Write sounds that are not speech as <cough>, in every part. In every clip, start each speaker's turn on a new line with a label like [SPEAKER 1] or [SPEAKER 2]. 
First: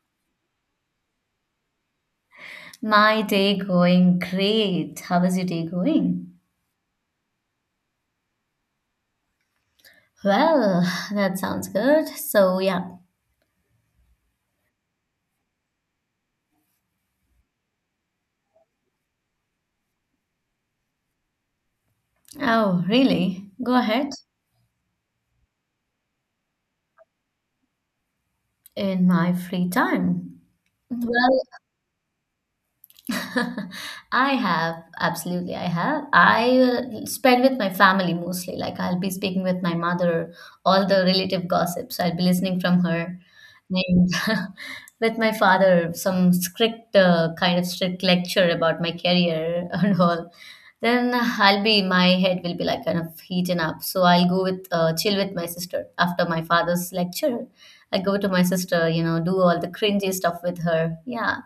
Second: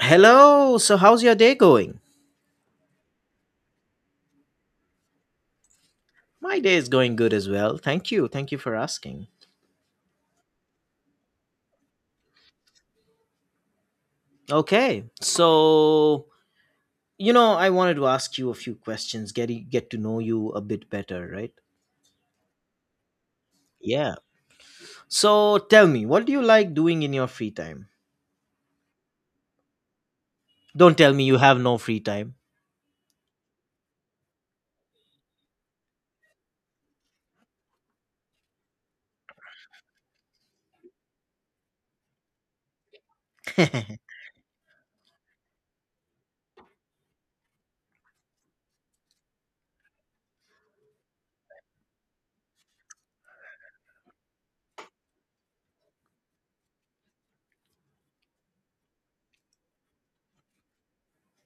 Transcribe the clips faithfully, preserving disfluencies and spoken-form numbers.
[SPEAKER 1] Hello. So, how's your day going?
[SPEAKER 2] My day going great. How is your day going?
[SPEAKER 1] My day is going good as well. Thank you. Thank you for asking.
[SPEAKER 2] Well, that sounds good. So, yeah.
[SPEAKER 1] Okay. So, you know, I wanted to ask you a few questions, get get to know you a bit better, right?
[SPEAKER 2] Oh, really? Go ahead.
[SPEAKER 1] Yeah. So, tell me, what do you like doing in your free time?
[SPEAKER 2] In my free time.
[SPEAKER 1] Don't tell me you
[SPEAKER 2] Well,
[SPEAKER 1] have no free time.
[SPEAKER 2] <laughs> I have, absolutely, I have. I will spend with my family mostly. Like, I'll be speaking with my mother, all the relative gossips, I'll be listening from her.
[SPEAKER 1] <laughs>
[SPEAKER 2] And <laughs> with my father, some strict, uh, kind of strict lecture about my career <laughs> and all. Then I'll be, my head will be like kind of heating up. So I'll go with, uh, chill with my sister after my father's lecture. I go to my sister, you know, do all the cringy stuff with her. Yeah,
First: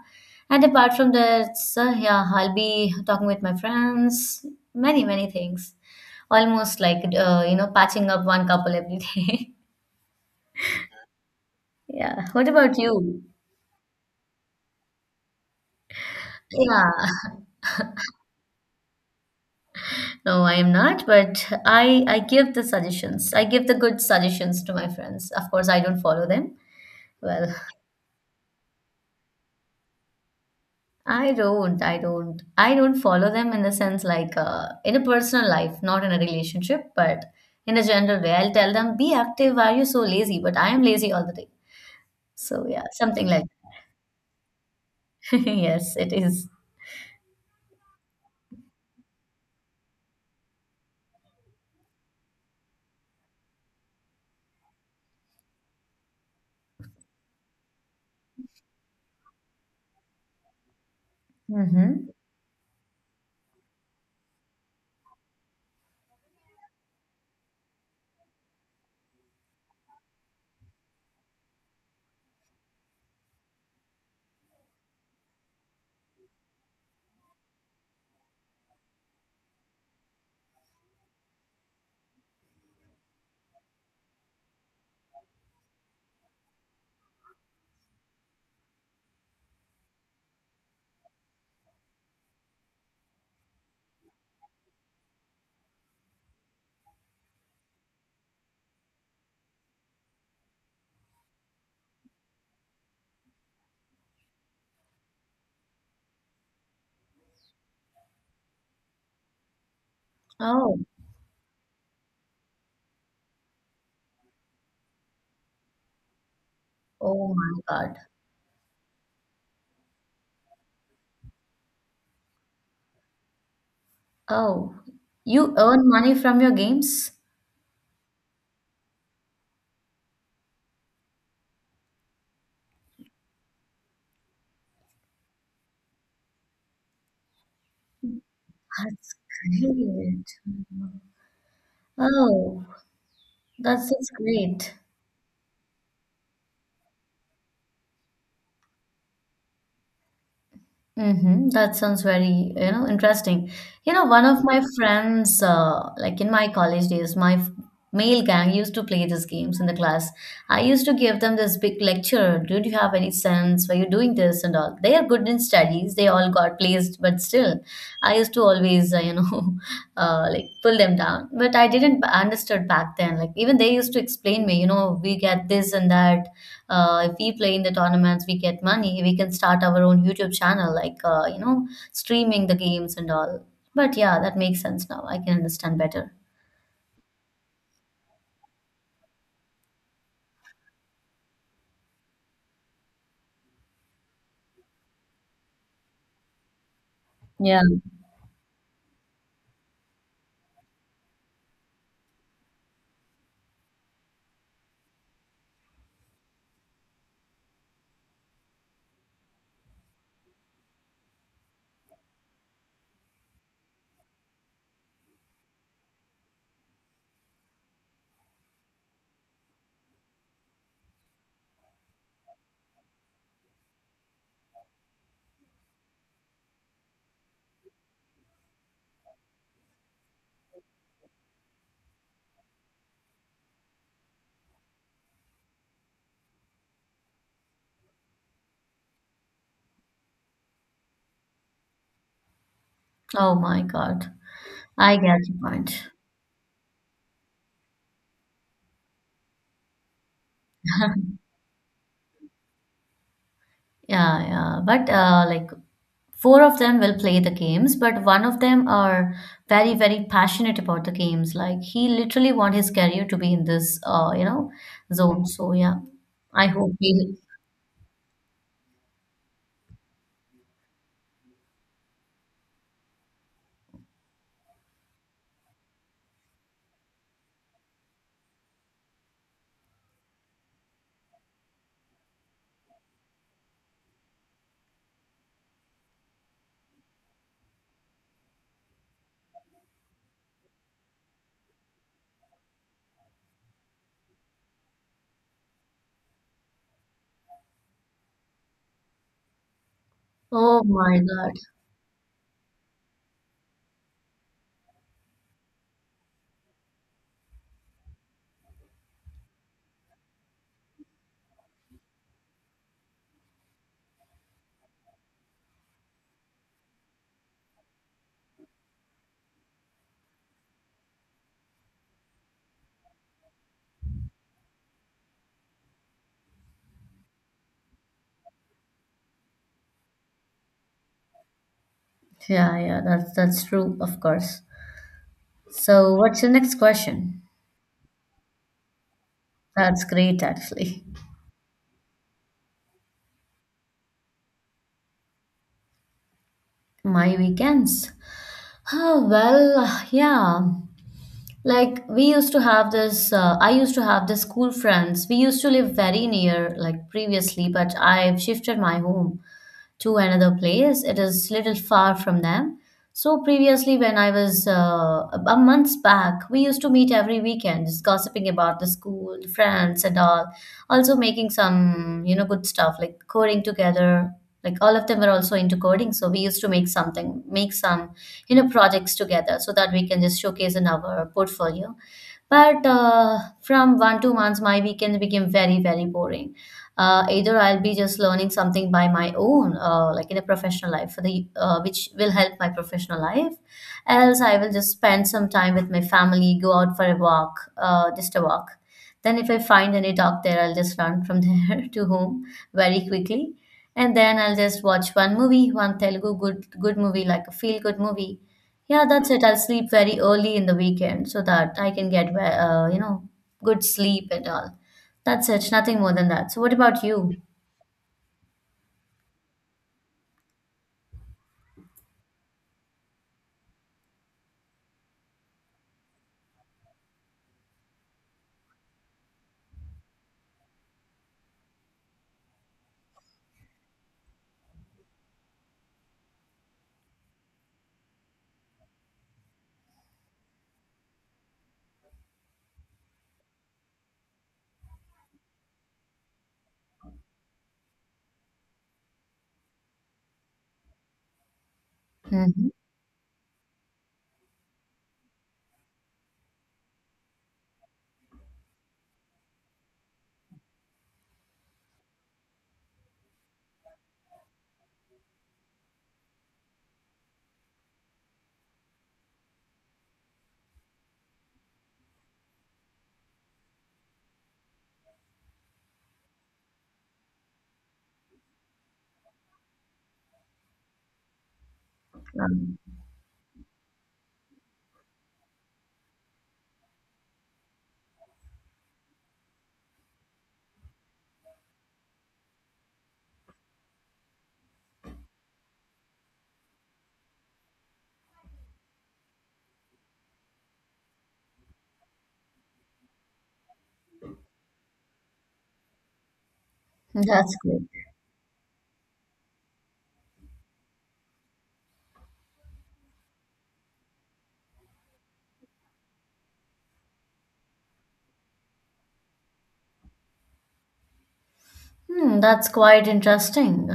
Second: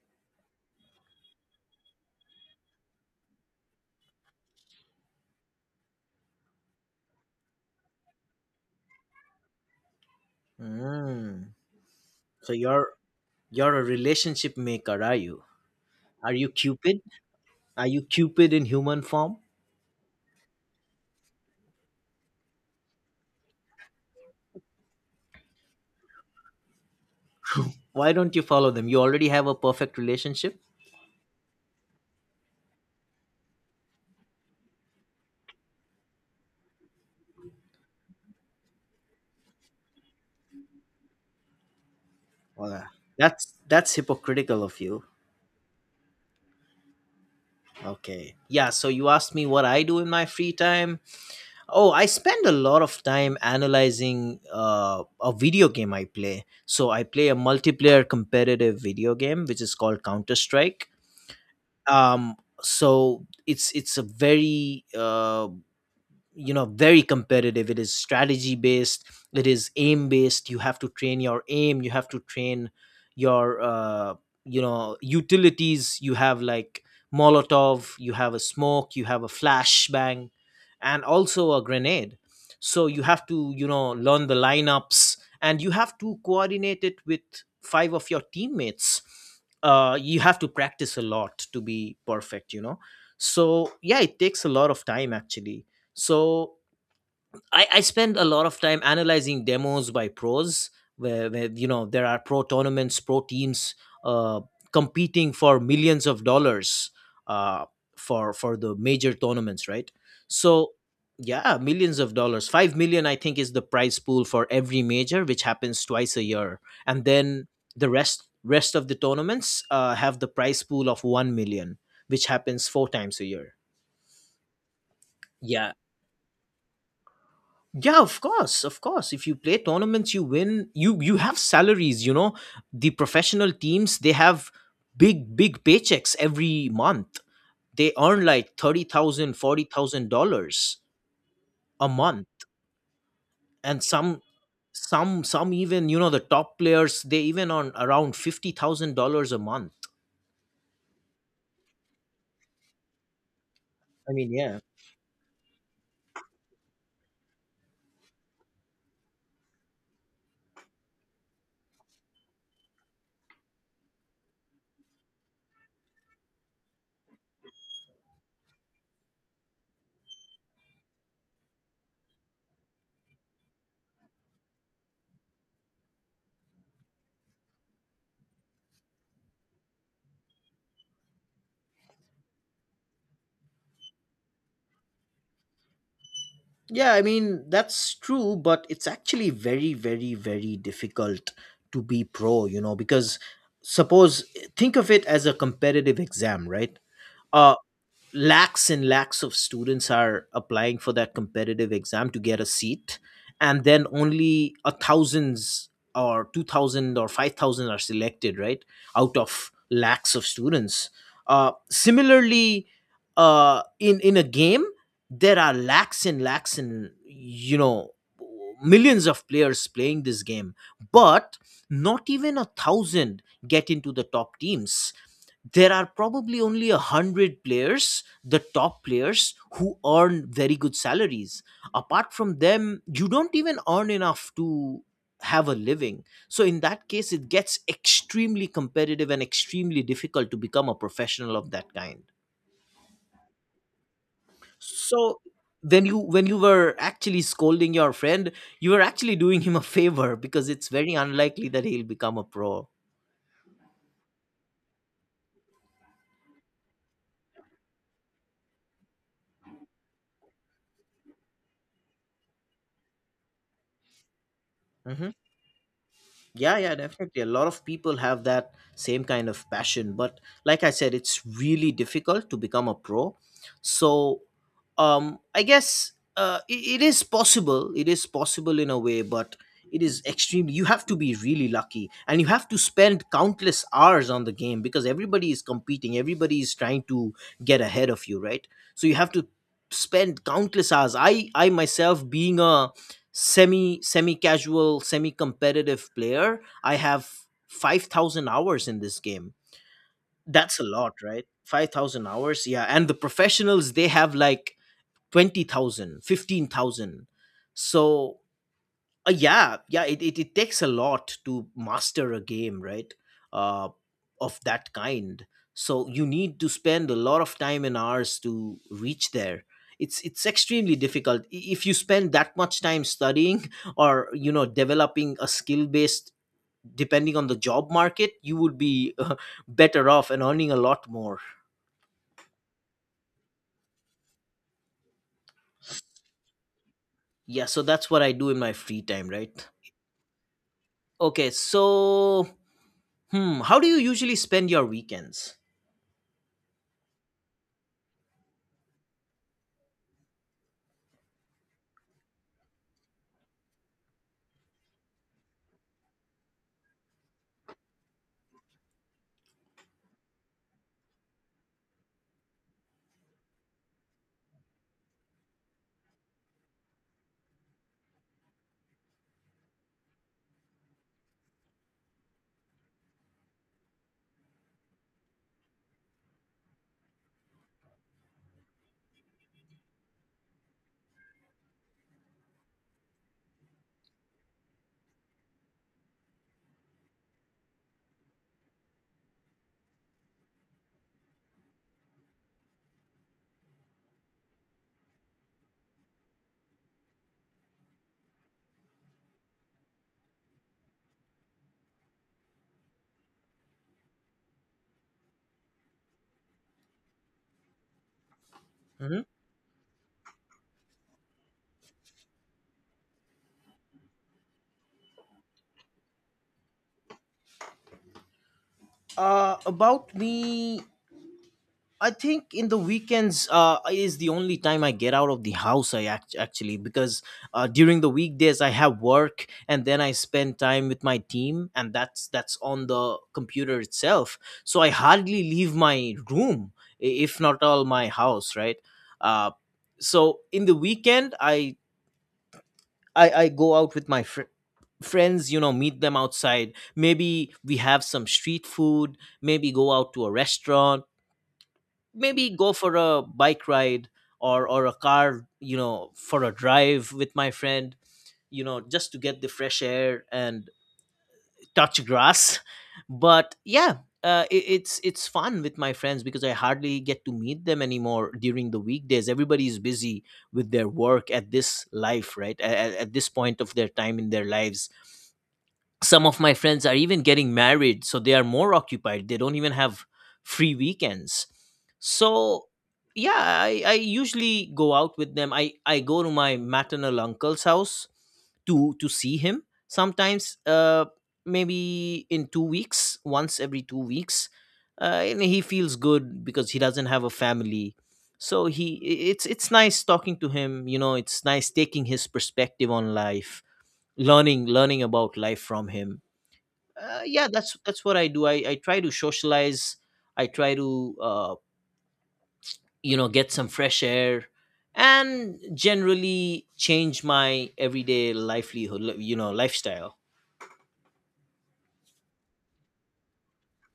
[SPEAKER 2] and apart from that, so yeah, I'll be talking with my friends, many, many things. Almost like, uh, you know, patching up one couple every day.
[SPEAKER 1] Mm.
[SPEAKER 2] <laughs> Yeah. What
[SPEAKER 1] So
[SPEAKER 2] about
[SPEAKER 1] you're
[SPEAKER 2] you?
[SPEAKER 1] you're a relationship maker, are you? Are you
[SPEAKER 2] Yeah.
[SPEAKER 1] Cupid? Are you Cupid in human form?
[SPEAKER 2] No, I am not, but I I give the suggestions. I give the good suggestions to my friends. Of course, I don't follow them. Well,
[SPEAKER 1] Why don't you follow them? You already have a perfect relationship.
[SPEAKER 2] I don't, I don't, I don't follow them in the sense, like, uh, in a personal life, not in a relationship, but in a general way. I'll tell them, be active. Why are you so lazy? But I am lazy all the day. So
[SPEAKER 1] Well,
[SPEAKER 2] yeah, something like.
[SPEAKER 1] that's that's hypocritical of you.
[SPEAKER 2] <laughs> Yes, it is.
[SPEAKER 1] Okay. Yeah, so you asked me what I do in my free time. Oh, I spend a lot of time analyzing uh, a video game I play. So I play a multiplayer competitive video game which is called Counter-Strike.
[SPEAKER 2] Mm-hmm.
[SPEAKER 1] Um so it's it's a very uh, you know, very competitive. It is strategy based, it is aim based. You have to train your aim, you have to train your uh, you know, utilities. You have like molotov, you have a smoke, you have a flashbang, and also a grenade. So you have to, you know, learn the lineups and you have to coordinate it with five of your teammates. Uh, you have to practice a lot to be perfect, you know. So yeah, it takes a lot of time actually. So I, I spend a lot of time analyzing demos by pros, where, where you know, there are pro tournaments, pro teams uh, competing for millions of dollars uh, for for the major tournaments, right? So
[SPEAKER 2] Oh,
[SPEAKER 1] yeah, millions of dollars. five million, I think, is the prize pool for every major, which happens twice a year. And
[SPEAKER 2] oh
[SPEAKER 1] then
[SPEAKER 2] my
[SPEAKER 1] the
[SPEAKER 2] God.
[SPEAKER 1] rest rest of the tournaments uh, have the prize pool of one million, which happens four times a year.
[SPEAKER 2] Oh, you
[SPEAKER 1] Yeah.
[SPEAKER 2] earn money from your games?
[SPEAKER 1] Yeah, of course, of course. If you play tournaments, you win, you you have salaries, you know. The professional teams, they have big big paychecks every month. They earn like thirty
[SPEAKER 2] That's
[SPEAKER 1] thousand, forty thousand
[SPEAKER 2] great.
[SPEAKER 1] dollars a month.
[SPEAKER 2] Oh,
[SPEAKER 1] And
[SPEAKER 2] that's that's
[SPEAKER 1] some,
[SPEAKER 2] great.
[SPEAKER 1] some some even, you know, the top players, they even earn around fifty thousand dollars a month.
[SPEAKER 2] Mm-hmm. That sounds very, you know, interesting. You know,
[SPEAKER 1] I
[SPEAKER 2] one
[SPEAKER 1] mean,
[SPEAKER 2] of
[SPEAKER 1] yeah.
[SPEAKER 2] my friends, uh, like in my college days, my f- male gang used to play these games in the class. I used to give them this big lecture. Do you have any sense? Why you doing this and all? They are good in studies. They all got placed, but still, I used to always, uh, you know, <laughs> uh, like pull them down. But I didn't b- understood back then. Like, even they used to explain me, you know, we get this and that. Uh, if we play in the tournaments, we get money. We can start our own YouTube channel, like, uh, you know streaming the games and all. But yeah, that makes sense now. I can understand better.
[SPEAKER 1] Yeah, I mean, that's true, but it's actually very, very, very difficult to be pro, you know, because suppose think of it as a competitive exam, right? Uh,
[SPEAKER 2] Yeah.
[SPEAKER 1] Lakhs and lakhs of students are applying for that competitive exam to get a seat, and then only a thousands or two thousand or five thousand are selected, right? Out of lakhs of students, uh, similarly uh, in in a game, there are lakhs and lakhs, and you know, millions of players playing this game. But not even a thousand get into the top teams. There are probably only a hundred players, the top players, who earn very good salaries. Apart from them, you don't even earn enough to have a living. So in that case, it gets extremely competitive and extremely difficult to become a professional of that kind.
[SPEAKER 2] Oh my God. I
[SPEAKER 1] So
[SPEAKER 2] get your
[SPEAKER 1] when
[SPEAKER 2] point.
[SPEAKER 1] you when you were actually scolding your friend, you were actually doing him a favor because it's very unlikely that he'll become a pro.
[SPEAKER 2] Yeah, yeah, but, uh, like, four of them will play the games, but one of them are very, very passionate about the games. Like, he literally want his career to be in this, uh, you know
[SPEAKER 1] Mhm.
[SPEAKER 2] zone. So yeah. I
[SPEAKER 1] Yeah,
[SPEAKER 2] hope
[SPEAKER 1] yeah,
[SPEAKER 2] he.
[SPEAKER 1] definitely. A lot of people have that same kind of passion, but like I said, it's really difficult to become a pro. So, um, I guess uh, it, it is possible. It is possible in a way, but it is extremely. You have to be really lucky, and you have to spend countless hours on the game because everybody is competing. Everybody is trying to get ahead of you, right? So you have to spend countless hours. I, I myself, being a semi semi casual, semi competitive player, I have five thousand hours in this game. That's a
[SPEAKER 2] Oh
[SPEAKER 1] lot,
[SPEAKER 2] my
[SPEAKER 1] right?
[SPEAKER 2] God.
[SPEAKER 1] five thousand hours. Yeah, and the professionals, they have like twenty thousand, fifteen thousand. So uh, yeah, yeah, it, it, it takes a lot to master a game, right? Uh, of that kind. So you need to spend a lot of time and hours to reach there. It's it's extremely difficult. I- if you spend that much time studying <laughs> or you know, developing a skill based. Depending on the job market, you would be <laughs> uh, better off and earning a lot more.
[SPEAKER 2] Yeah, yeah, that's that's true, of course. So, what's your next question?
[SPEAKER 1] Yeah, so that's what I do in my free time, right?
[SPEAKER 2] That's great, actually.
[SPEAKER 1] Okay, so hmm, how do you usually spend your weekends?
[SPEAKER 2] My weekends. Oh, well, yeah. Like, we used to have this, uh, I used to have this school friends. We used to live very near, like previously, but I've shifted my home to another place. It is little far from them. So previously, when I was uh, a months back, we used to meet every weekend, just gossiping about the school, friends, and all. Also making some, you know, good stuff like coding together. Like, all of them were also into coding, so we used to make something, make some, you know, projects together, so that we can just showcase in our portfolio. But uh, from one two months, my weekends became very, very boring. Uh, either I'll be just learning something by my own, uh, like in a professional life, for the uh, which will help my professional life. Else, I will just spend some time with my family, go out for a walk, uh, just a walk. Then, if I find any dog there, I'll just run from <laughs> there to home very quickly. And then I'll just watch one movie, one Telugu good good movie, like a feel good movie. Yeah,
[SPEAKER 1] Mm-hmm.
[SPEAKER 2] that's it. I'll sleep very early in the weekend so that I can get, uh, you know, good sleep and all. That's it. Nothing more than that. So, what about you?
[SPEAKER 1] Uh, about me, I think in the weekends uh, is the only time I get out of the house. I act- actually, because uh, during the weekdays I have work, and then I spend time with my team, and that's that's on the computer itself. So I hardly leave my room, i- if not all my house, right? Uh, so in the weekend, I I, I go out with my fr- friends. You know, meet them outside. Maybe we have some street food. Maybe go out to a restaurant, maybe
[SPEAKER 2] Hmm.
[SPEAKER 1] go for a bike ride, or or a car, you know, for a drive with my friend. You know, just to get the fresh air and touch grass. <laughs> But yeah, uh, it, it's it's fun with my friends because I hardly get to meet them anymore during the weekdays. Everybody is busy with their work at this life, right? At, at this point of their time in their lives, some of my friends are even getting married, so they are more occupied. They don't even have free weekends. So
[SPEAKER 2] Um,
[SPEAKER 1] yeah, i, I usually go out with them. I, I go to my maternal uncle's house to to see him sometimes. Uh maybe in two weeks, once every two weeks. Uh, and he feels good because he doesn't have a family. So he i- it's it's nice talking to him, you know, it's nice taking his perspective on life, learning learning about life from him. Uh, yeah,
[SPEAKER 2] that's
[SPEAKER 1] that's
[SPEAKER 2] good.
[SPEAKER 1] that's what I do. I, I try to socialize, I try to uh, you know, get some fresh air and generally change my everyday livelihood, li- you know, lifestyle.
[SPEAKER 2] Hmm, that's quite interesting.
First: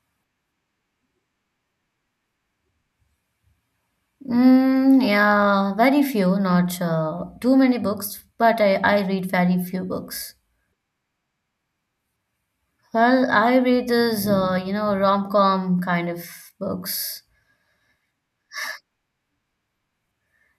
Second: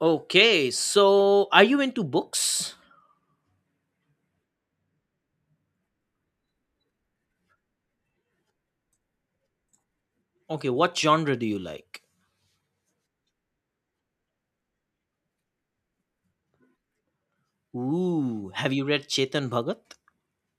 [SPEAKER 1] Okay, so are you into books?
[SPEAKER 2] Mm, yeah, very few, not uh, too many books, but I, I read very few books.
[SPEAKER 1] Okay, what genre do you like?
[SPEAKER 2] Well, I read this, uh, you know, rom-com kind of books.
[SPEAKER 1] Ooh, have you read Chetan Bhagat?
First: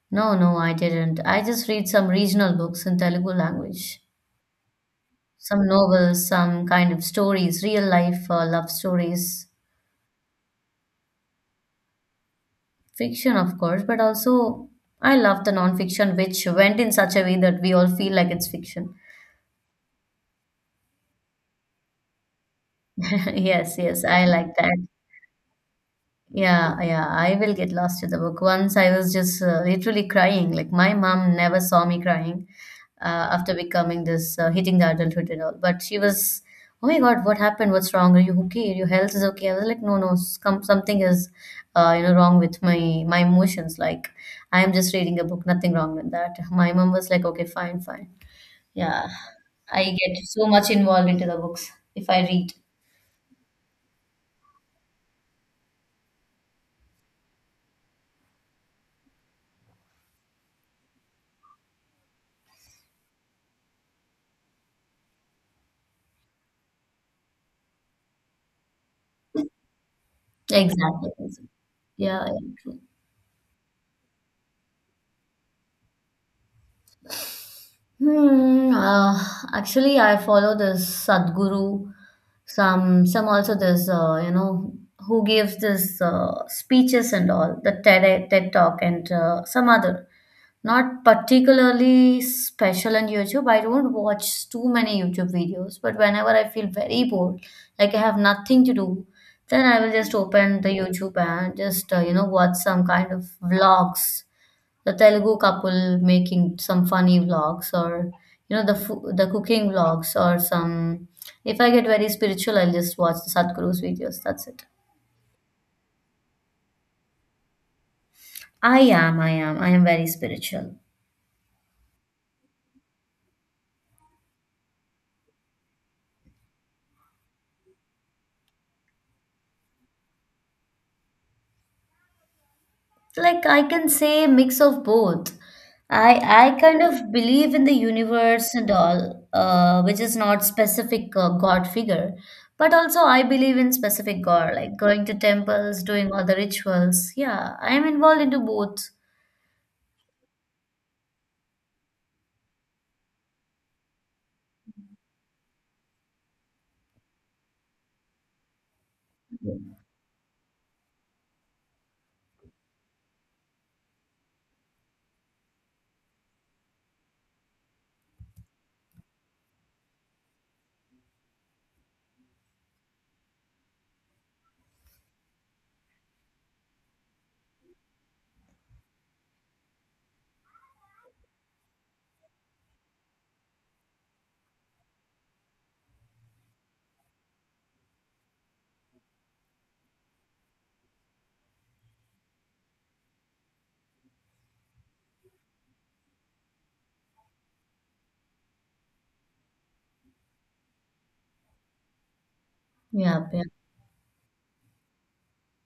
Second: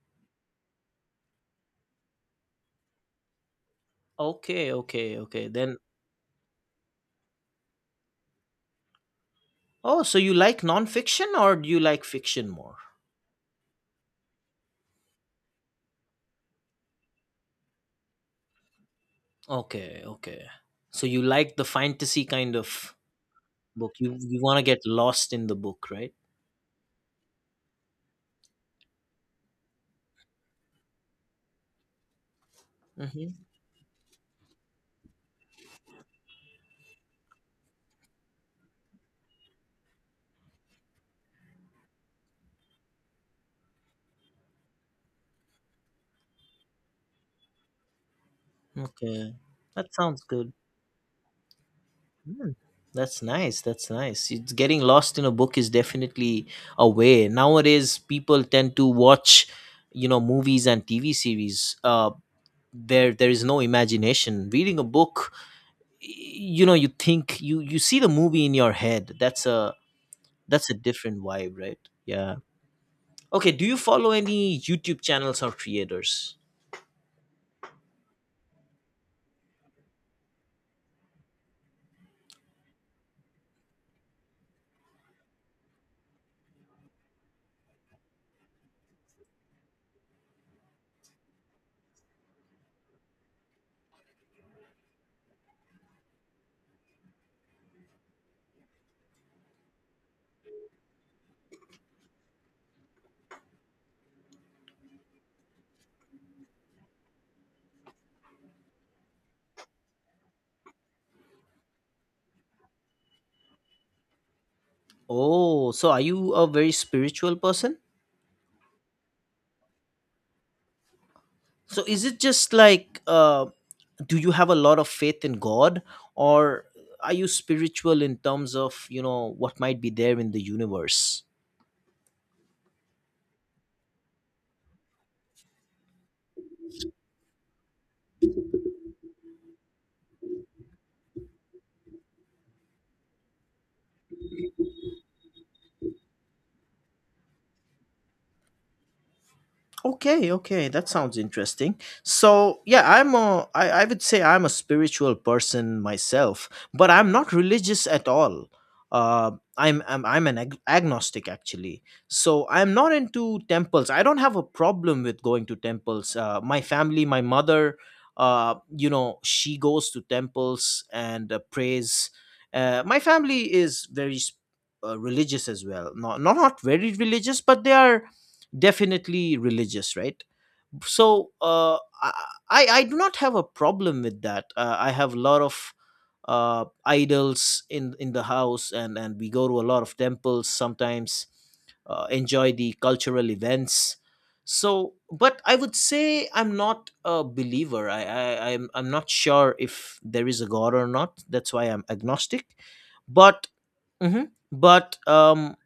[SPEAKER 2] No, no, I didn't. I just read some regional books in Telugu language.
[SPEAKER 1] Okay, okay, okay,
[SPEAKER 2] Some
[SPEAKER 1] then.
[SPEAKER 2] novels, some kind of stories, real life uh, love stories,
[SPEAKER 1] Oh, so you like nonfiction, or do you like fiction more?
[SPEAKER 2] fiction, of course, but also I love the non-fiction, which went in such a way that we all feel like it's fiction.
[SPEAKER 1] Okay, okay. So you like the fantasy kind of
[SPEAKER 2] <laughs> Yes,
[SPEAKER 1] book.
[SPEAKER 2] yes,
[SPEAKER 1] You
[SPEAKER 2] I
[SPEAKER 1] you
[SPEAKER 2] like
[SPEAKER 1] want to
[SPEAKER 2] that.
[SPEAKER 1] get lost in the book, right?
[SPEAKER 2] Yeah, yeah, I will get lost to the book. Once I was just uh, literally crying. Like, my mom never saw me crying
[SPEAKER 1] Mm-hmm.
[SPEAKER 2] uh, after becoming this uh, hitting the adulthood and all. But she was, oh my God, what happened? What's wrong? Are you okay? Your health is okay? I was like, no, no, some, something is, uh, you know, wrong with my my emotions. Like, I am just reading a book. Nothing wrong with that. My mom was like, okay, fine, fine. Yeah,
[SPEAKER 1] Okay,
[SPEAKER 2] I
[SPEAKER 1] that
[SPEAKER 2] get
[SPEAKER 1] sounds
[SPEAKER 2] so
[SPEAKER 1] good.
[SPEAKER 2] much involved into the books if I read.
[SPEAKER 1] Mm, that's nice. That's nice. It's getting lost in a book is definitely a way. Nowadays, people tend to watch, you know, movies and T V series. Uh, there there is no imagination. Reading a book, y- you know, you think you you see the movie in your head. That's a that's a
[SPEAKER 2] Exactly.
[SPEAKER 1] different vibe, right?
[SPEAKER 2] Yeah.
[SPEAKER 1] Yeah. Okay. Do you follow any YouTube channels or creators?
[SPEAKER 2] Hmm. Uh, actually, I follow this Sadhguru. Some, some also this, uh, you know, who gives this uh, speeches and all the TED TED Talk and uh, some other. Not particularly special on YouTube. I don't watch too many YouTube videos, but whenever I feel very bored, like I have nothing to do, then I will just open the YouTube and just uh, you know watch some kind of vlogs, the Telugu couple making some funny vlogs, or you know the fo- the cooking vlogs, or some. If I get very spiritual, I'll just watch the Sadhguru's videos. That's it.
[SPEAKER 1] Oh, so are you a very spiritual person?
[SPEAKER 2] I am I am I am very spiritual.
[SPEAKER 1] So is it just like, uh do you have a lot of faith in God? Or are you spiritual in terms of, you know, what might be there in the universe?
[SPEAKER 2] Like, I can say mix of both. I I kind of believe in the universe and all, uh, which is not specific uh, God figure, but also I believe in specific God, like going to temples, doing all the rituals. Yeah, I am involved into both.
[SPEAKER 1] Okay, okay, that sounds interesting. So, yeah, I'm a, I, I would say I'm a spiritual person myself, but I'm not religious at all. Uh, I'm, I'm, I'm an ag- agnostic actually. So, I'm not into temples. I don't have a problem with going to temples. Uh, my family, my mother, uh, you know, she goes to temples and uh, prays. Uh, my family is very s- uh, religious as well. Not, not, not very religious, but they are definitely religious, right? So uh, I I do not have a problem with that. uh, I have a lot of uh, idols in in the house, and and we go to a lot of temples sometimes. Uh, enjoy the cultural events. So but I would say I'm not a believer. I, I i'm i'm not sure if there is a god or not. That's why I'm agnostic.
[SPEAKER 2] Yeah, yeah.
[SPEAKER 1] But mhm. But um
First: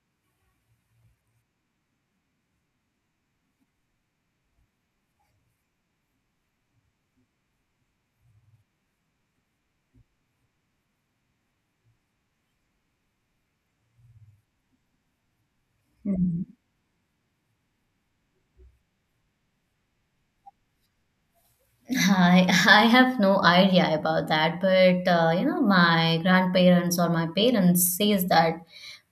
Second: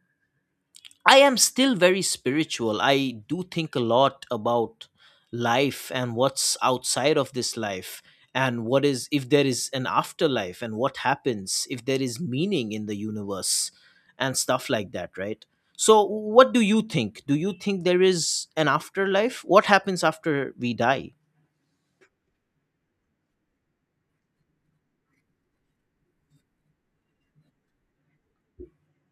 [SPEAKER 1] i am still very spiritual. I do think a lot about life, and what's outside of this life, and what is, if there is an afterlife, and what happens, if there is meaning in the universe and stuff like that, right? So
[SPEAKER 2] Mhm.
[SPEAKER 1] what do you think? Do you think there is an afterlife? What happens after we die?
[SPEAKER 2] I I have no idea about that, but uh, you know, my grandparents or my parents says that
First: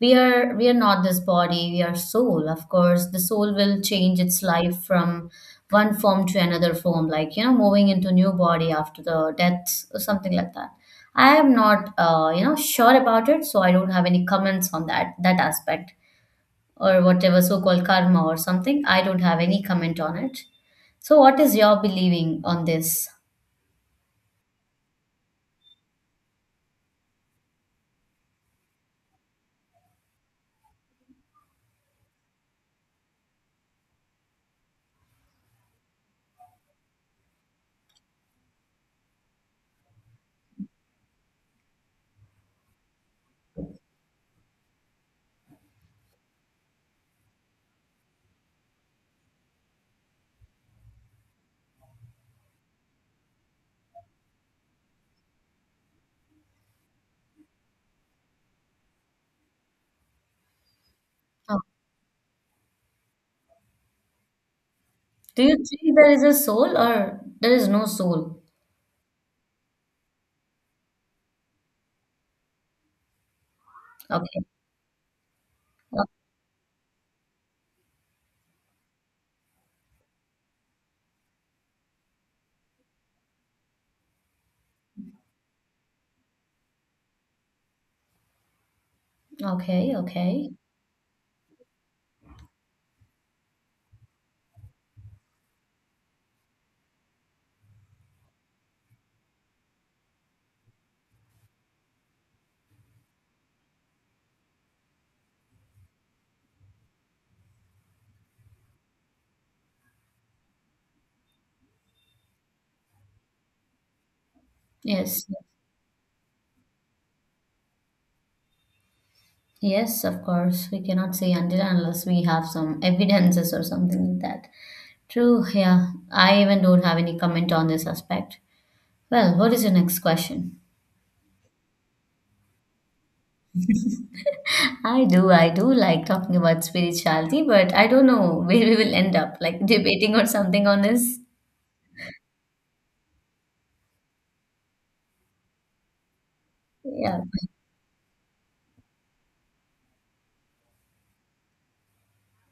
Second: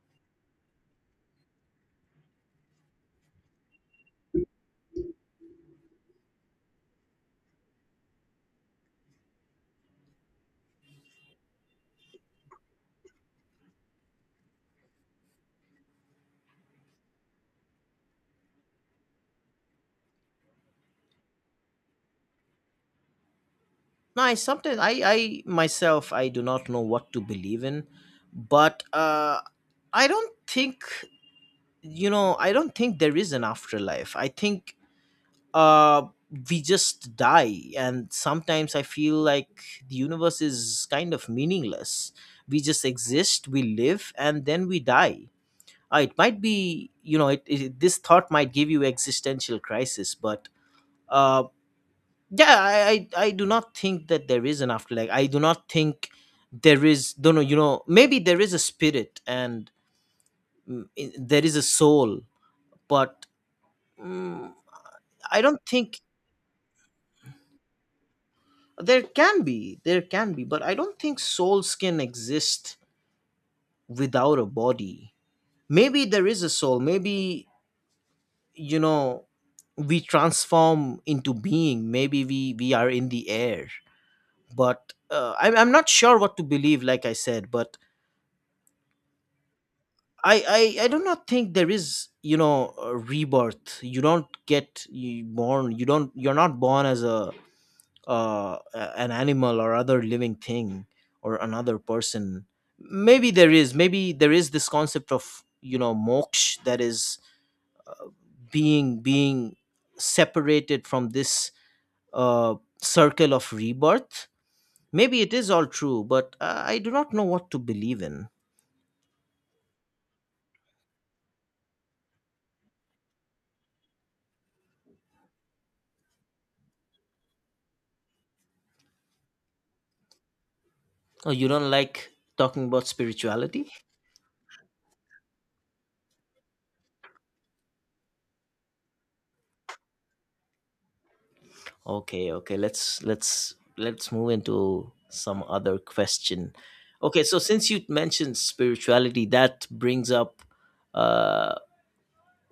[SPEAKER 2] we are we are not this body, we are soul. Of course, the soul will change its life from one form to another form, like, you know, moving into new body after the death or something like that. I am not uh, you know sure about it, so I don't have any comments on that that aspect or whatever so-called karma or something. I don't have any comment on it. So, what is your believing on this?
[SPEAKER 1] No, I sometimes I I myself I do not know what to believe in, but uh I don't think, you know I don't think there is an afterlife. I think uh we just die, and sometimes I feel like the universe is kind of meaningless. We just exist, we live, and then we die. Uh, it might be, you know it, it, this thought might give you existential crisis, but uh yeah, I, I i do not think that there is an afterlife. I do not think there is. Don't know. You know maybe there is a spirit, and i- there is a soul, but I
[SPEAKER 2] Do you
[SPEAKER 1] don't
[SPEAKER 2] think
[SPEAKER 1] think.
[SPEAKER 2] there is a soul or there is no soul?
[SPEAKER 1] There can be, there can be, but I don't think soul can exist without
[SPEAKER 2] Okay.
[SPEAKER 1] a body. Maybe there is a soul. Maybe you know we transform into being. Maybe we we are in the air. But uh, I'm I'm not sure what to believe. Like I said, but
[SPEAKER 2] Okay,
[SPEAKER 1] I
[SPEAKER 2] okay.
[SPEAKER 1] I I do not think there is, you know a rebirth. You don't get you born. You don't. You're not born as a uh, a- an animal or other living thing, or another person. Maybe there is maybe there is this concept of you know moksha, that is being being separated from this uh, circle of rebirth. Maybe
[SPEAKER 2] Yes.
[SPEAKER 1] it is all true, but uh, I do not know what to believe in.
[SPEAKER 2] Yes, of course. We cannot say until and unless we have some evidences or something like that. True, yeah. I even don't have any comment on this aspect. Well, what is your next question?
[SPEAKER 1] Oh, you don't like talking about spirituality?
[SPEAKER 2] I do, I do like talking about spirituality, but I don't know where we will end up, like debating or something on this.
[SPEAKER 1] Okay, okay. Let's let's let's move into some other question.
[SPEAKER 2] Yeah.
[SPEAKER 1] Okay, so since you mentioned spirituality, that brings up uh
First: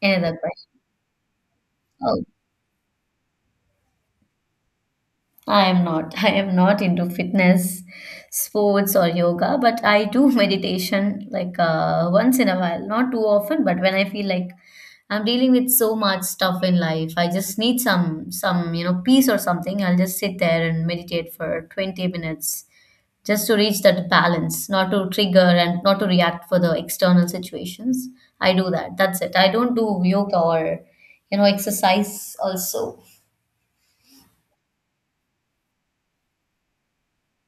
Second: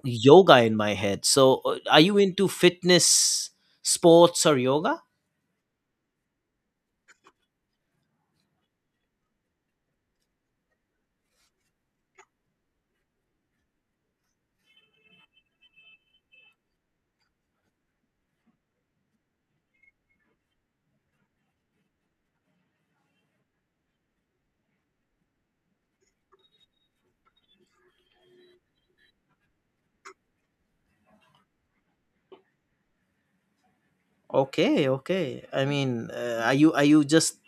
[SPEAKER 2] Another
[SPEAKER 1] yoga
[SPEAKER 2] question.
[SPEAKER 1] in my head. So, uh, are you
[SPEAKER 2] Oh,
[SPEAKER 1] into fitness, sports, or yoga?
[SPEAKER 2] I am not. <laughs> I am not into fitness, sports, or yoga, but I do <laughs> meditation, like, uh, once in a while, not too often, but when I feel like I'm dealing with so much stuff in life, I just need some some you know peace or something. I'll just sit there and meditate for 20 minutes just to reach that balance, not to trigger and not to react for the external situations. I do that. That's it. I don't do yoga or you know exercise also.
[SPEAKER 1] Okay, okay. I mean, uh, are you are you just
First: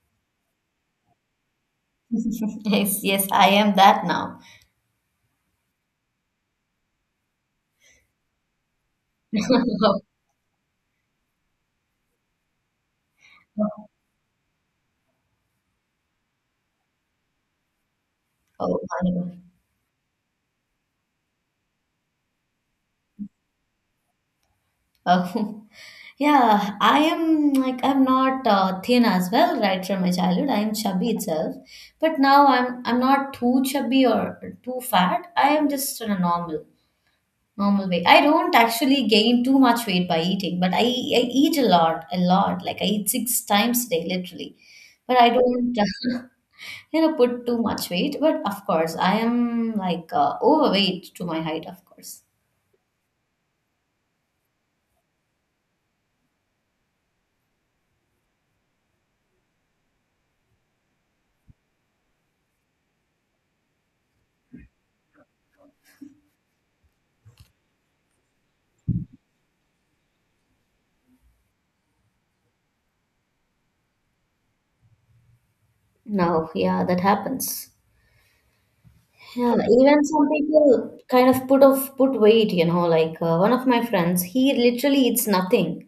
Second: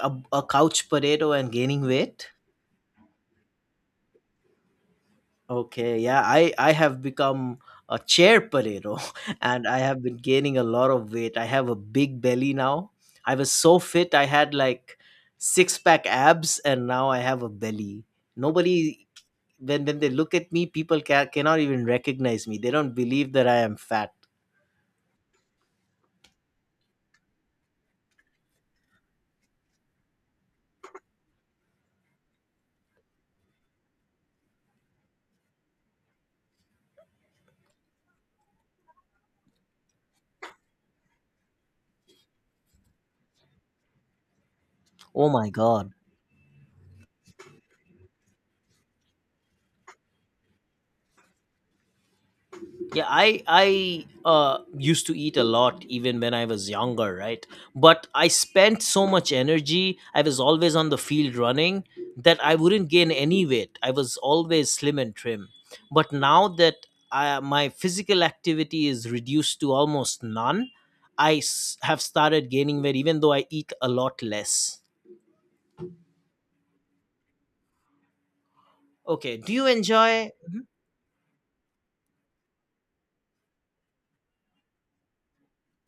[SPEAKER 1] a, a couch potato and gaining weight?
[SPEAKER 2] <laughs> Yes, yes, I am that now.
[SPEAKER 1] Okay, yeah, I I have become a chair potato, <laughs> and I have
[SPEAKER 2] Oh,
[SPEAKER 1] been gaining a lot of weight. I have a big belly now. I was so fit. I had like six pack abs, and now I have a belly.
[SPEAKER 2] oh,
[SPEAKER 1] Nobody,
[SPEAKER 2] funny.
[SPEAKER 1] when when they look at me, people ca- cannot even recognize me. They don't believe that I am fat.
[SPEAKER 2] Oh, <laughs> yeah, I am, like, I'm not uh, thin as well, right from my childhood. I am chubby itself, but now I'm I'm not too chubby or too fat. I am just in a normal normal weight. I don't actually gain too much weight by eating, but I I eat a lot, a lot. Like, I eat six times a day, literally. But
[SPEAKER 1] Oh
[SPEAKER 2] I
[SPEAKER 1] my
[SPEAKER 2] don't,
[SPEAKER 1] god.
[SPEAKER 2] <laughs> you know, put too much weight. But of course, I am, like, uh, overweight to my height, of course.
[SPEAKER 1] Yeah, I I uh used to eat a lot even when I was younger, right? But I spent so much energy. I was always on the field running that I wouldn't gain any weight. I was always slim and trim. But now that I, my physical activity is reduced to almost none, I s- have started gaining weight even though I eat a lot less.
[SPEAKER 2] No, yeah, that happens.
[SPEAKER 1] Okay, do
[SPEAKER 2] Yeah,
[SPEAKER 1] you
[SPEAKER 2] even some
[SPEAKER 1] enjoy?
[SPEAKER 2] people kind of put off put weight, you know, like, uh, one of my friends, he literally eats nothing.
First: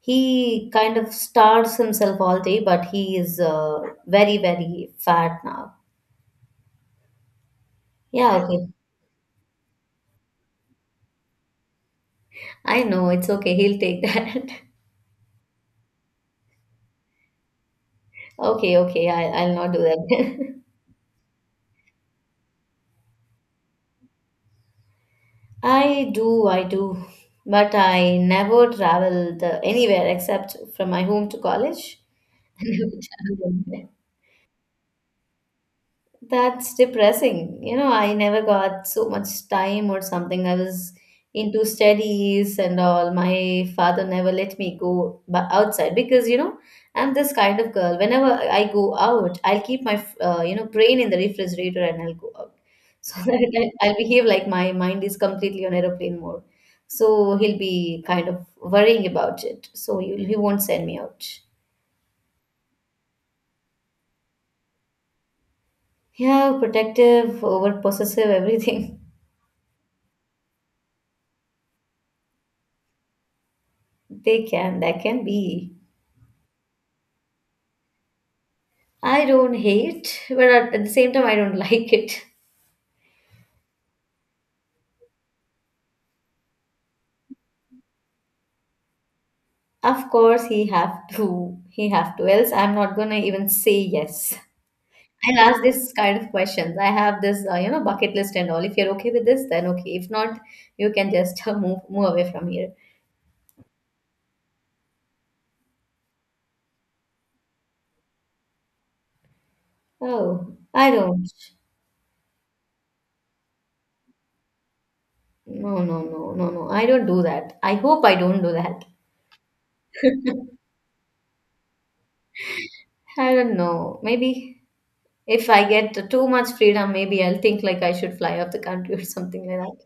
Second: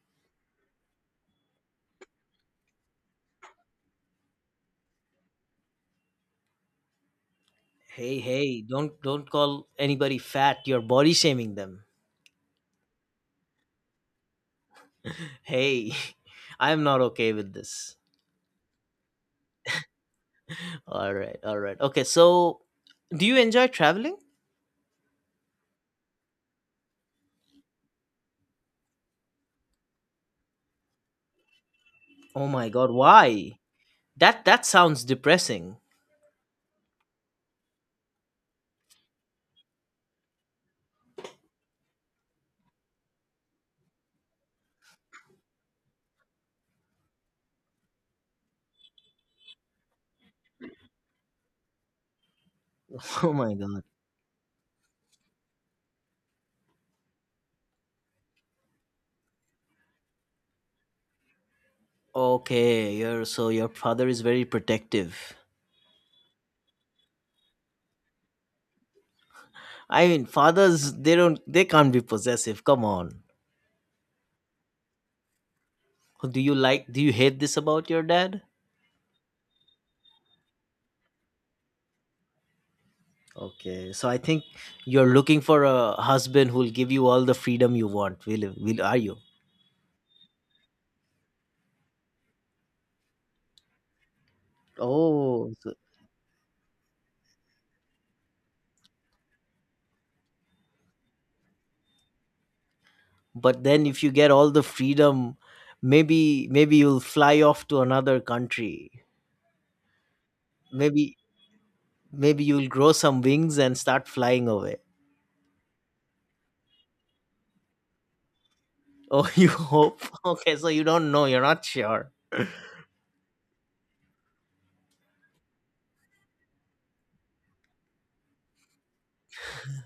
[SPEAKER 2] He kind of starves himself all day, but he is uh, very, very fat now.
[SPEAKER 1] Hey,
[SPEAKER 2] Yeah,
[SPEAKER 1] hey,
[SPEAKER 2] okay.
[SPEAKER 1] don't don't call anybody fat. You're body shaming them.
[SPEAKER 2] I know, it's okay. He'll take that. <laughs>
[SPEAKER 1] Hey, <laughs> I'm not okay with this.
[SPEAKER 2] Okay, okay, I, I'll not do that.
[SPEAKER 1] All right, all right. Okay, so do you enjoy traveling?
[SPEAKER 2] <laughs> I do, I do. But I never traveled uh, anywhere except from my home to college.
[SPEAKER 1] Oh my god, why?
[SPEAKER 2] <laughs>
[SPEAKER 1] That that sounds depressing.
[SPEAKER 2] That's depressing. You know, I never got so much time or something. I was into studies and all. My father never let me go ba- outside because, you know, I'm this kind of girl. Whenever I go out, I'll keep my, uh, you know, brain in the refrigerator and I'll go out. So
[SPEAKER 1] <laughs>
[SPEAKER 2] <laughs>
[SPEAKER 1] Oh my
[SPEAKER 2] that
[SPEAKER 1] god.
[SPEAKER 2] I- I'll behave like my mind is completely on aeroplane mode. So he'll be kind of worrying about it. So he'll- he won't send me out.
[SPEAKER 1] Okay, your so your father is very protective.
[SPEAKER 2] Yeah, protective, over possessive, <laughs> everything.
[SPEAKER 1] I mean, fathers they don't they can't be possessive. Come on.
[SPEAKER 2] They can, that can be.
[SPEAKER 1] Do you like do you hate this about your dad?
[SPEAKER 2] I don't hate, but at at the same time, I don't <laughs> like it.
[SPEAKER 1] Okay, so I think you're looking for a husband who'll give you all the freedom you want. Will, will are you?
[SPEAKER 2] Of course, he have to. He have to. Else, I'm not gonna even say yes. I'll
[SPEAKER 1] Oh,
[SPEAKER 2] ask
[SPEAKER 1] so,
[SPEAKER 2] this kind of questions. I have this, uh, you know, bucket list and all. If you're okay with this, then okay. If not, you can just <laughs> uh, move move away from here.
[SPEAKER 1] but then if you get all the freedom, maybe maybe you'll fly off to another country.
[SPEAKER 2] Oh, I
[SPEAKER 1] maybe
[SPEAKER 2] don't.
[SPEAKER 1] maybe you'll grow some wings and start flying away.
[SPEAKER 2] No, no, no, no, no. I don't do that. I hope I don't do that.
[SPEAKER 1] Oh, <laughs> you hope? Okay, so you don't know, you're not sure?
[SPEAKER 2] I don't know. Maybe if I get too much freedom, maybe I'll think like I should fly off the country <laughs> or something like that.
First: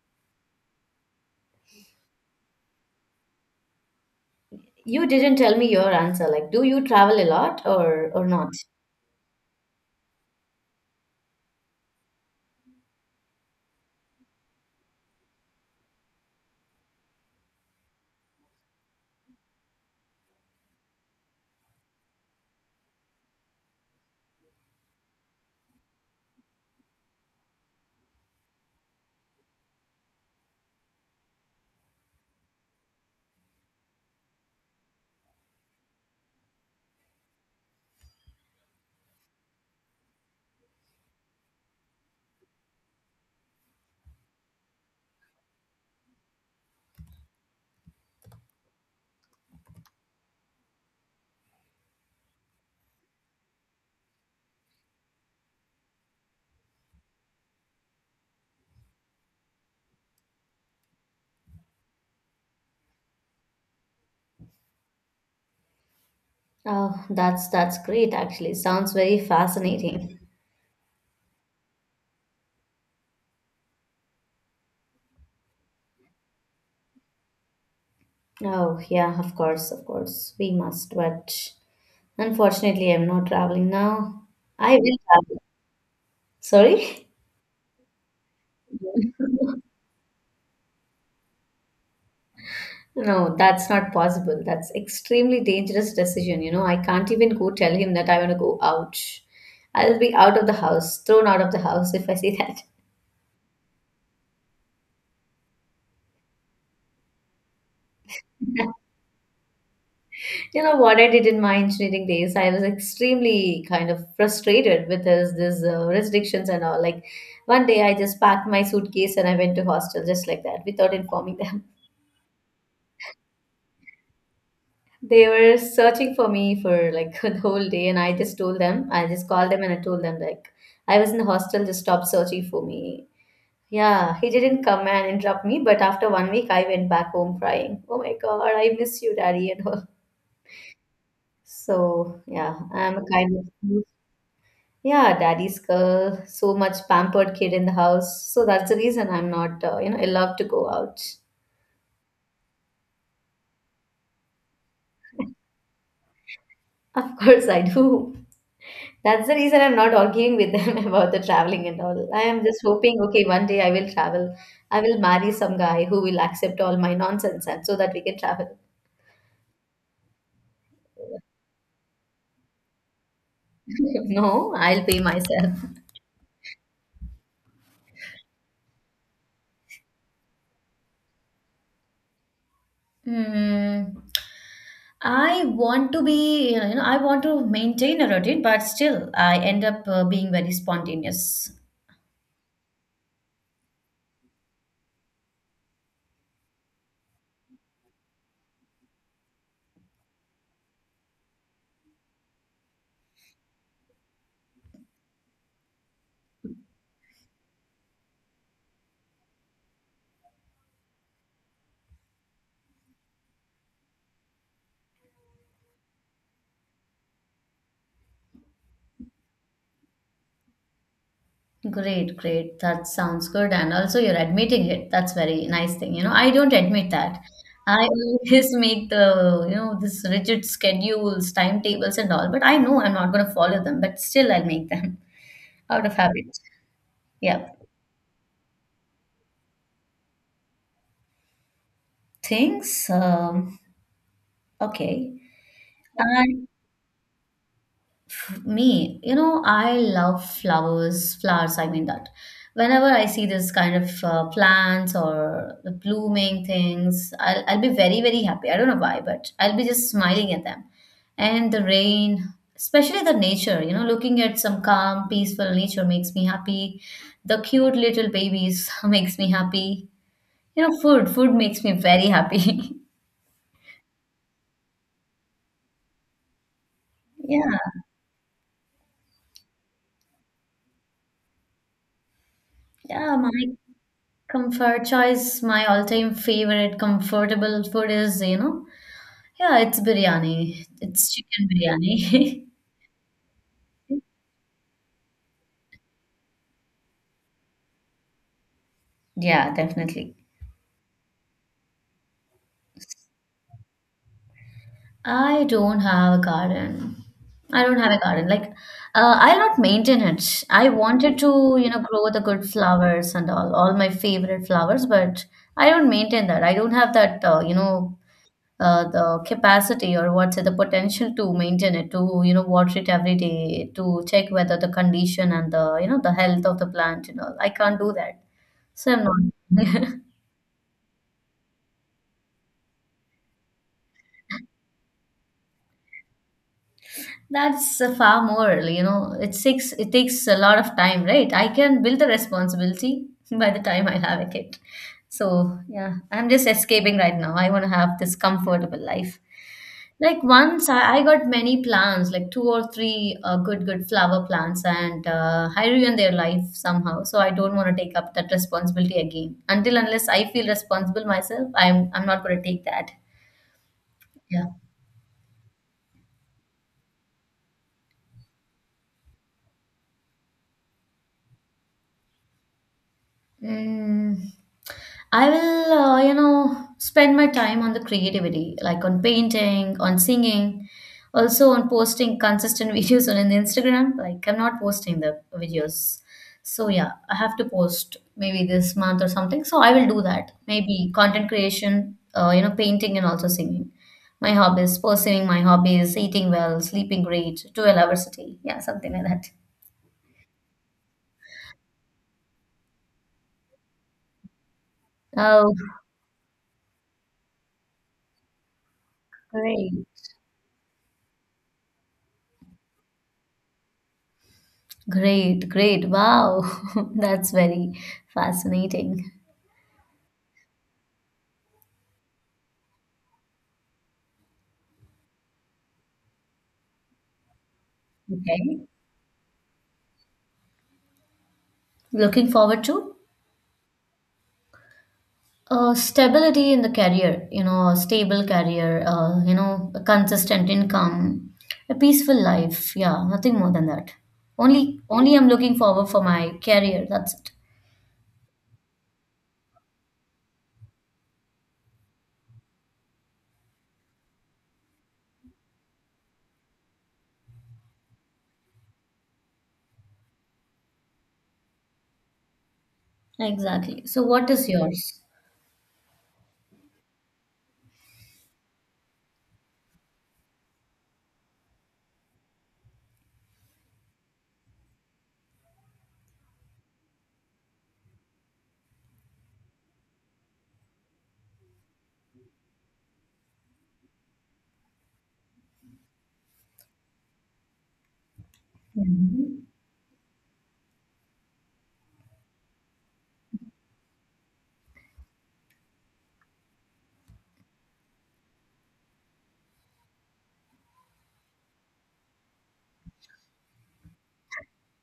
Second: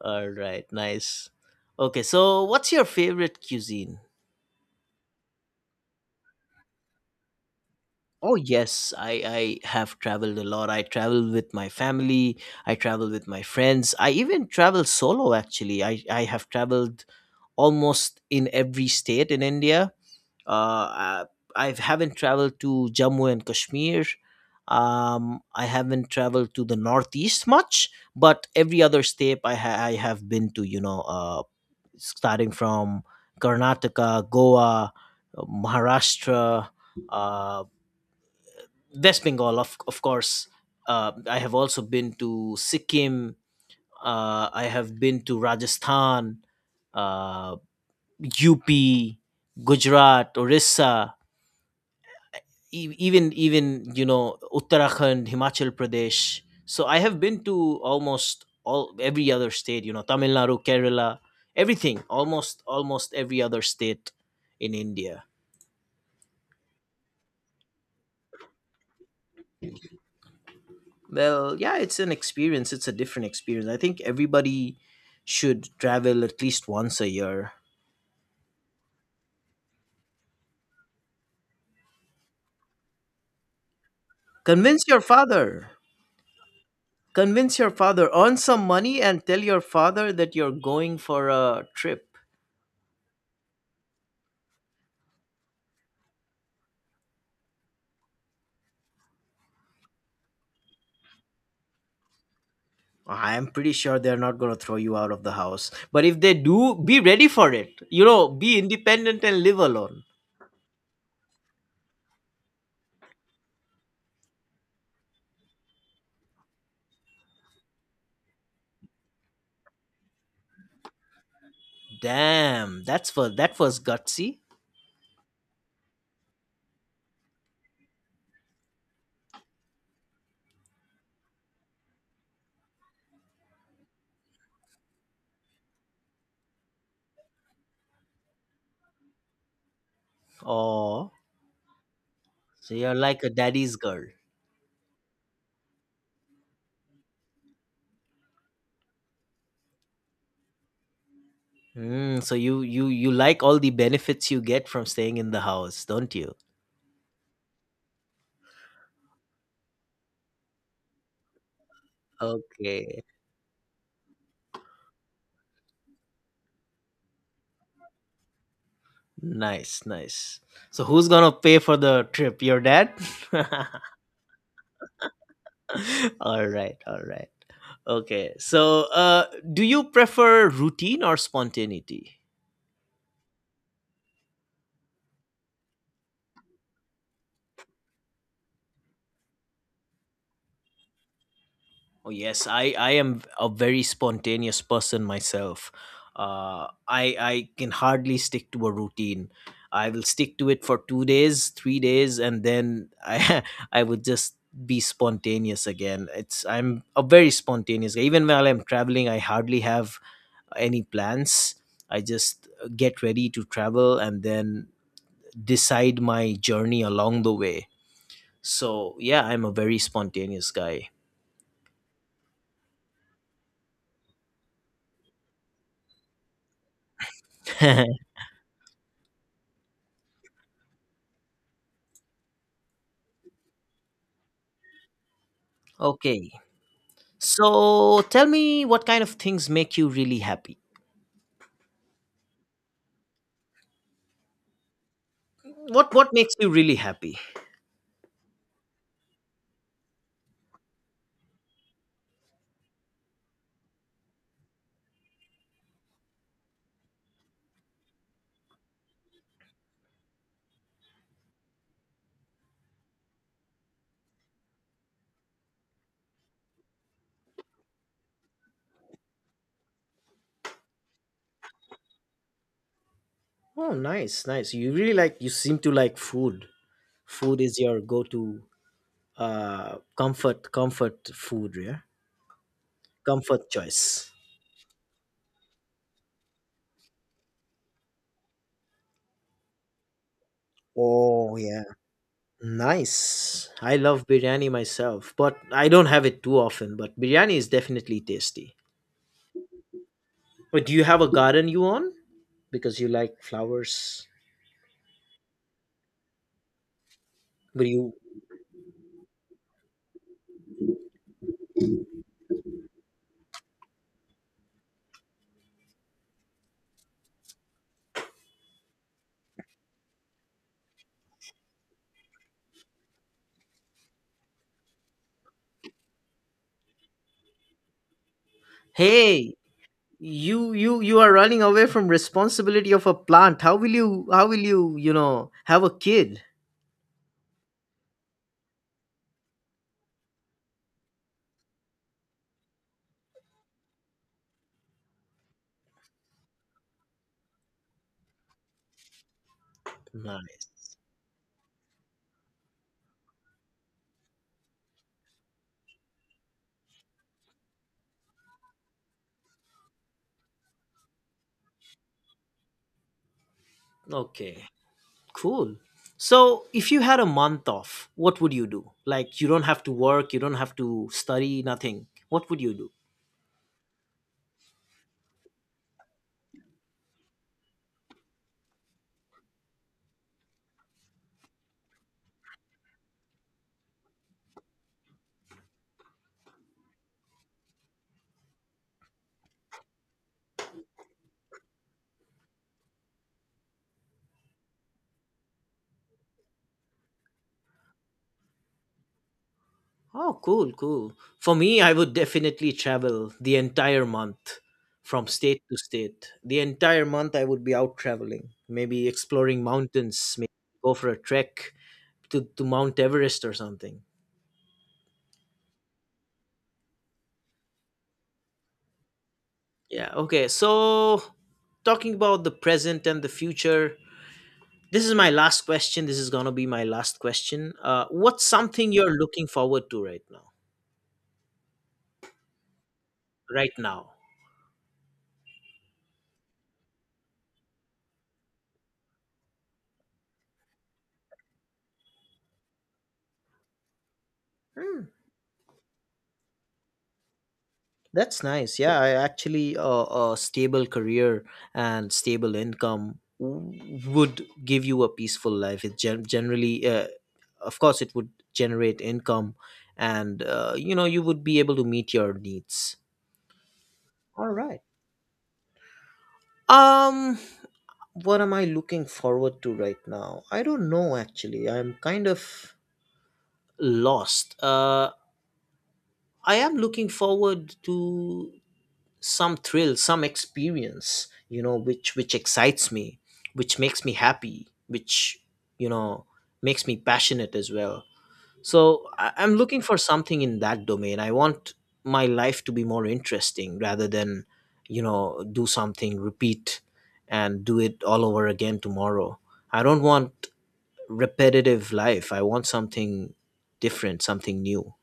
[SPEAKER 1] All right, nice. Okay, so what's your favorite cuisine?
[SPEAKER 2] You didn't tell me your answer. Like, do you travel a lot or or
[SPEAKER 1] Oh
[SPEAKER 2] not?
[SPEAKER 1] yes, i i have traveled a lot. I travel with my family, I travel with my friends, I even travel solo. Actually, i i have traveled almost in every state in India. Uh, I, I haven't traveled to Jammu and Kashmir. Um, I haven't traveled to the Northeast much, but every other state I, ha- I have been to, you know, uh, starting from Karnataka, Goa, uh, Maharashtra, uh, West Bengal, of, of course. Uh, I have also been to Sikkim. Uh, I have been to Rajasthan, uh, U P, Gujarat, Orissa. e- even even you know Uttarakhand, Himachal Pradesh. So I have been to almost all every other state, you know Tamil Nadu, Kerala, everything. Almost almost every other state in India.
[SPEAKER 2] Oh, that's that's great actually. Sounds very fascinating.
[SPEAKER 1] Well, yeah, it's an experience. It's a different experience. I think everybody should travel at least once a year.
[SPEAKER 2] Oh, yeah, of course, of course. We must, but unfortunately, I'm not traveling now. I
[SPEAKER 1] convince
[SPEAKER 2] will
[SPEAKER 1] your
[SPEAKER 2] travel.
[SPEAKER 1] father
[SPEAKER 2] Sorry?
[SPEAKER 1] convince your father earn some money, and tell your
[SPEAKER 2] <laughs>
[SPEAKER 1] father that you're going for a trip.
[SPEAKER 2] No, that's not possible. That's extremely dangerous decision, you know. I can't even go tell him that I want to go out. I'll be out of the house, thrown out of the house if I say that.
[SPEAKER 1] I'm pretty sure they're not going to throw you out of the house. But if they do, be ready for it. You know, be
[SPEAKER 2] <laughs>
[SPEAKER 1] independent and live alone.
[SPEAKER 2] You know what I did in my engineering days? I was extremely kind of frustrated with this, this uh, restrictions and all. Like one day, I just packed my suitcase and I went to hostel just like that without informing them. <laughs>
[SPEAKER 1] Damn, that's for that was gutsy.
[SPEAKER 2] They were searching for me for like <laughs> the whole day, and I just told them. I just called them and I told them like I was in the hostel. Just stop searching for me. Yeah, he didn't come and interrupt me, but after one week, I went back home crying. Oh my God, I miss you, Daddy, and all.
[SPEAKER 1] Oh,
[SPEAKER 2] So yeah,
[SPEAKER 1] so you're
[SPEAKER 2] I'm a
[SPEAKER 1] like a
[SPEAKER 2] kind
[SPEAKER 1] daddy's
[SPEAKER 2] of.
[SPEAKER 1] girl.
[SPEAKER 2] Yeah, daddy's girl, so much pampered kid in the house. So that's the reason I'm not, uh, you know, allowed to go out.
[SPEAKER 1] Mm, so you you you like all the benefits you get from staying in the house, don't you?
[SPEAKER 2] <laughs> Of course, I do. That's the reason I'm not arguing with them <laughs> about the traveling and all. I am just hoping,
[SPEAKER 1] Okay,
[SPEAKER 2] okay, one day I will travel. I will marry some guy who will accept all my nonsense and so that we can travel.
[SPEAKER 1] nice, nice. So who's gonna pay for the trip? Your dad? <laughs>
[SPEAKER 2] <laughs> No, I'll pay myself.
[SPEAKER 1] <laughs> All right, all right. Okay, so uh do you prefer routine or spontaneity?
[SPEAKER 2] Hmm. I want to be, you know, I want to maintain a routine, but still I end up uh, being very spontaneous.
[SPEAKER 1] Oh yes, i i am a very spontaneous person myself. Uh i i can hardly stick to a routine. I will stick to it for two days, three days, and then I, <laughs> I would just be spontaneous again. It's I'm a very spontaneous guy. Even while I'm traveling, I hardly have any plans. I just get ready to travel and then decide my journey along the way. So, yeah, I'm a very spontaneous guy.
[SPEAKER 2] Great, great. That sounds good. And also, you're admitting it. That's very nice thing. You know, I don't admit that. I
[SPEAKER 1] <laughs>
[SPEAKER 2] always <laughs> make the, you know, this rigid schedules, timetables, and all, but I know I'm not going to follow them, but still I'll make them <laughs> out of
[SPEAKER 1] Okay.
[SPEAKER 2] habit. Yeah.
[SPEAKER 1] So, tell me, what kind of things make you really happy?
[SPEAKER 2] Things, um, okay.
[SPEAKER 1] What what makes you really happy?
[SPEAKER 2] Me, you know, I love flowers, flowers, I mean that. Whenever I see this kind of uh, plants or the blooming things, I'll, I'll be very, very happy. I don't know why, but I'll be just smiling at them. And the rain, especially the nature, you know, looking at some calm, peaceful nature makes me happy. The cute little babies <laughs> makes me happy. You know, food, food makes me very happy. <laughs>
[SPEAKER 1] Oh, nice, nice. You really like you seem to like food. Food
[SPEAKER 2] Yeah,
[SPEAKER 1] is your go-to uh comfort comfort food, yeah?
[SPEAKER 2] yeah, my.
[SPEAKER 1] Comfort choice.
[SPEAKER 2] Comfort choice, my all-time favorite comfortable food is, you know, yeah, it's biryani. It's
[SPEAKER 1] Oh,
[SPEAKER 2] chicken
[SPEAKER 1] yeah.
[SPEAKER 2] biryani. <laughs>
[SPEAKER 1] Nice. I love biryani myself, but I don't have it too often, but biryani is definitely tasty.
[SPEAKER 2] Yeah, definitely.
[SPEAKER 1] But do you have a garden you own? Because you like flowers.
[SPEAKER 2] I don't have a garden. I
[SPEAKER 1] But
[SPEAKER 2] don't have
[SPEAKER 1] you.
[SPEAKER 2] a garden. Like, uh, I'll not maintain it. I wanted to, you know, grow the good flowers and all, all my favorite flowers, but I don't maintain that. I don't have that, uh, you know, uh, the capacity or what's it? The potential to maintain it, to, you know, water it every day, to check whether the condition and the, you know, the health of the plant and all. I can't do that, so I'm
[SPEAKER 1] Hey,
[SPEAKER 2] not <laughs>
[SPEAKER 1] you you you are running away from responsibility of a plant. How will you how will you, you know, have a kid?
[SPEAKER 2] That's uh, far more, you know, it takes it takes a lot of time, right? I can build the responsibility <laughs> by the time I have a kid. So yeah, I'm just escaping right now. I want to have this comfortable life. Like
[SPEAKER 1] Right.
[SPEAKER 2] once I, I got many plants, like two or three uh, good good flower plants, and uh, I ruined their life somehow. So I don't want to take up that responsibility again. Until unless I feel responsible myself, I'm I'm not going to take that.
[SPEAKER 1] Okay.
[SPEAKER 2] Yeah.
[SPEAKER 1] Cool. So, if you had a month off, what would you do? Like you don't have to work, you don't have to study, nothing. What would you do?
[SPEAKER 2] Mm, I will, uh, you know, spend my time on the creativity, like on painting, on singing, also on posting consistent <laughs> videos on in Instagram. Like I'm not posting the videos, so yeah, I have to post maybe this month or something. So I will do that. Maybe content creation, uh, you know, painting and also singing. My hobbies, pursuing my hobbies, eating well, sleeping great, twelve hours a day, yeah, something like that.
[SPEAKER 1] Oh, cool, cool. For me, I would definitely travel the entire month from state
[SPEAKER 2] Oh,
[SPEAKER 1] to state. The entire month, I would be out traveling, maybe exploring
[SPEAKER 2] great.
[SPEAKER 1] mountains, maybe go for a trek to, to Mount Everest or something.
[SPEAKER 2] Great, great. Wow. <laughs> That's very fascinating.
[SPEAKER 1] Yeah, okay. So, talking about the present and the future, this is my last question. This is going to be my last question. Uh, what's
[SPEAKER 2] Okay.
[SPEAKER 1] something you're looking forward to right now?
[SPEAKER 2] Looking forward to
[SPEAKER 1] Right now?
[SPEAKER 2] uh, stability in the career, you know, a stable career, uh, you know, a consistent income, a peaceful life. Yeah, nothing more than that. Only,
[SPEAKER 1] Hmm.
[SPEAKER 2] only I'm looking forward for my career. That's it.
[SPEAKER 1] That's nice. Yeah, I actually uh, a stable career and stable income w- would give you a peaceful life. It gen- generally, uh, of course, it would generate income, and uh, you know you would be able to meet your needs.
[SPEAKER 2] Exactly. So,
[SPEAKER 1] All
[SPEAKER 2] what is
[SPEAKER 1] right.
[SPEAKER 2] yours?
[SPEAKER 1] Um, what am I looking forward to right now? I don't know actually. I'm kind of lost. Uh, I am looking forward to some thrill, some experience, you know which which excites me, which makes me happy, which you know makes me passionate as well. So I, I'm
[SPEAKER 2] Mhm.
[SPEAKER 1] looking for something in that domain. I want my life to be more interesting rather than, you know do something, repeat and do it all over again tomorrow. I don't want repetitive life. I want something different, something new.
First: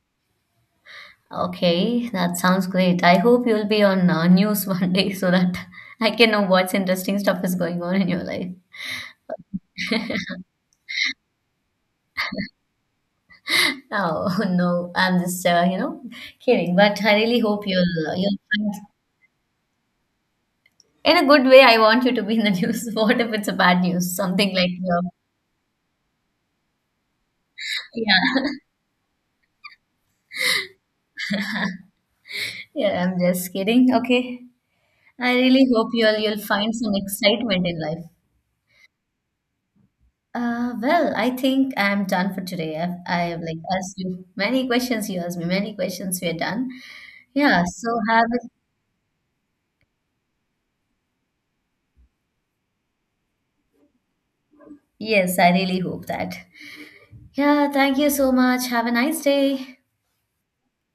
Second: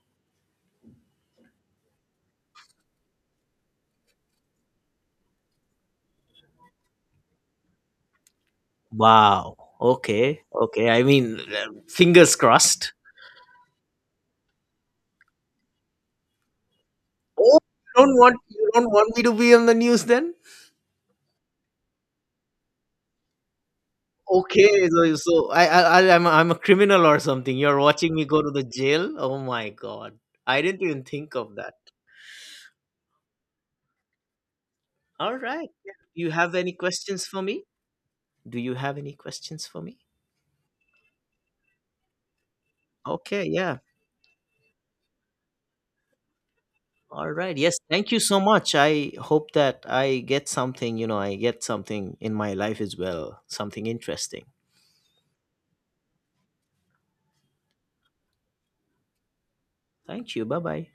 [SPEAKER 2] Okay, that sounds great. I hope you'll be on uh, news <laughs> one day so that I can know what's interesting stuff is going on in your life.
[SPEAKER 1] Wow, okay, okay. I mean, uh, fingers crossed.
[SPEAKER 2] Oh <laughs> no, I'm just uh, you know, kidding, but I really
[SPEAKER 1] Oh,
[SPEAKER 2] hope
[SPEAKER 1] you
[SPEAKER 2] you'll uh,
[SPEAKER 1] don't want
[SPEAKER 2] you'll
[SPEAKER 1] you
[SPEAKER 2] find
[SPEAKER 1] don't want me to be on the news then?
[SPEAKER 2] in a good way. I want you to be in the <laughs> news. What if it's a bad news? Something like
[SPEAKER 1] Okay,
[SPEAKER 2] uh,
[SPEAKER 1] so so I I I- I'm a, I'm a criminal or something. You're watching me go to
[SPEAKER 2] yeah,
[SPEAKER 1] the jail. Oh my god, I didn't even think of that.
[SPEAKER 2] <laughs> yeah. I'm just kidding. Okay, I
[SPEAKER 1] All
[SPEAKER 2] really
[SPEAKER 1] right.
[SPEAKER 2] hope
[SPEAKER 1] Yeah.
[SPEAKER 2] you'll
[SPEAKER 1] You
[SPEAKER 2] you'll
[SPEAKER 1] have any
[SPEAKER 2] find some
[SPEAKER 1] questions for me?
[SPEAKER 2] excitement in life.
[SPEAKER 1] Do you have any questions for me?
[SPEAKER 2] Uh, well, I think I'm done for today. I've, I've
[SPEAKER 1] Okay,
[SPEAKER 2] like
[SPEAKER 1] yeah.
[SPEAKER 2] asked you many questions. You asked me many questions. We're done.
[SPEAKER 1] All right.
[SPEAKER 2] Yeah.
[SPEAKER 1] Yes,
[SPEAKER 2] So
[SPEAKER 1] thank you
[SPEAKER 2] have
[SPEAKER 1] so
[SPEAKER 2] a,
[SPEAKER 1] much. I hope that I get something, you know, I get something in my life as well, something interesting.
[SPEAKER 2] yes, I really hope that. Yeah. Thank you so much. Have a nice day.
[SPEAKER 1] Thank you. Bye-bye.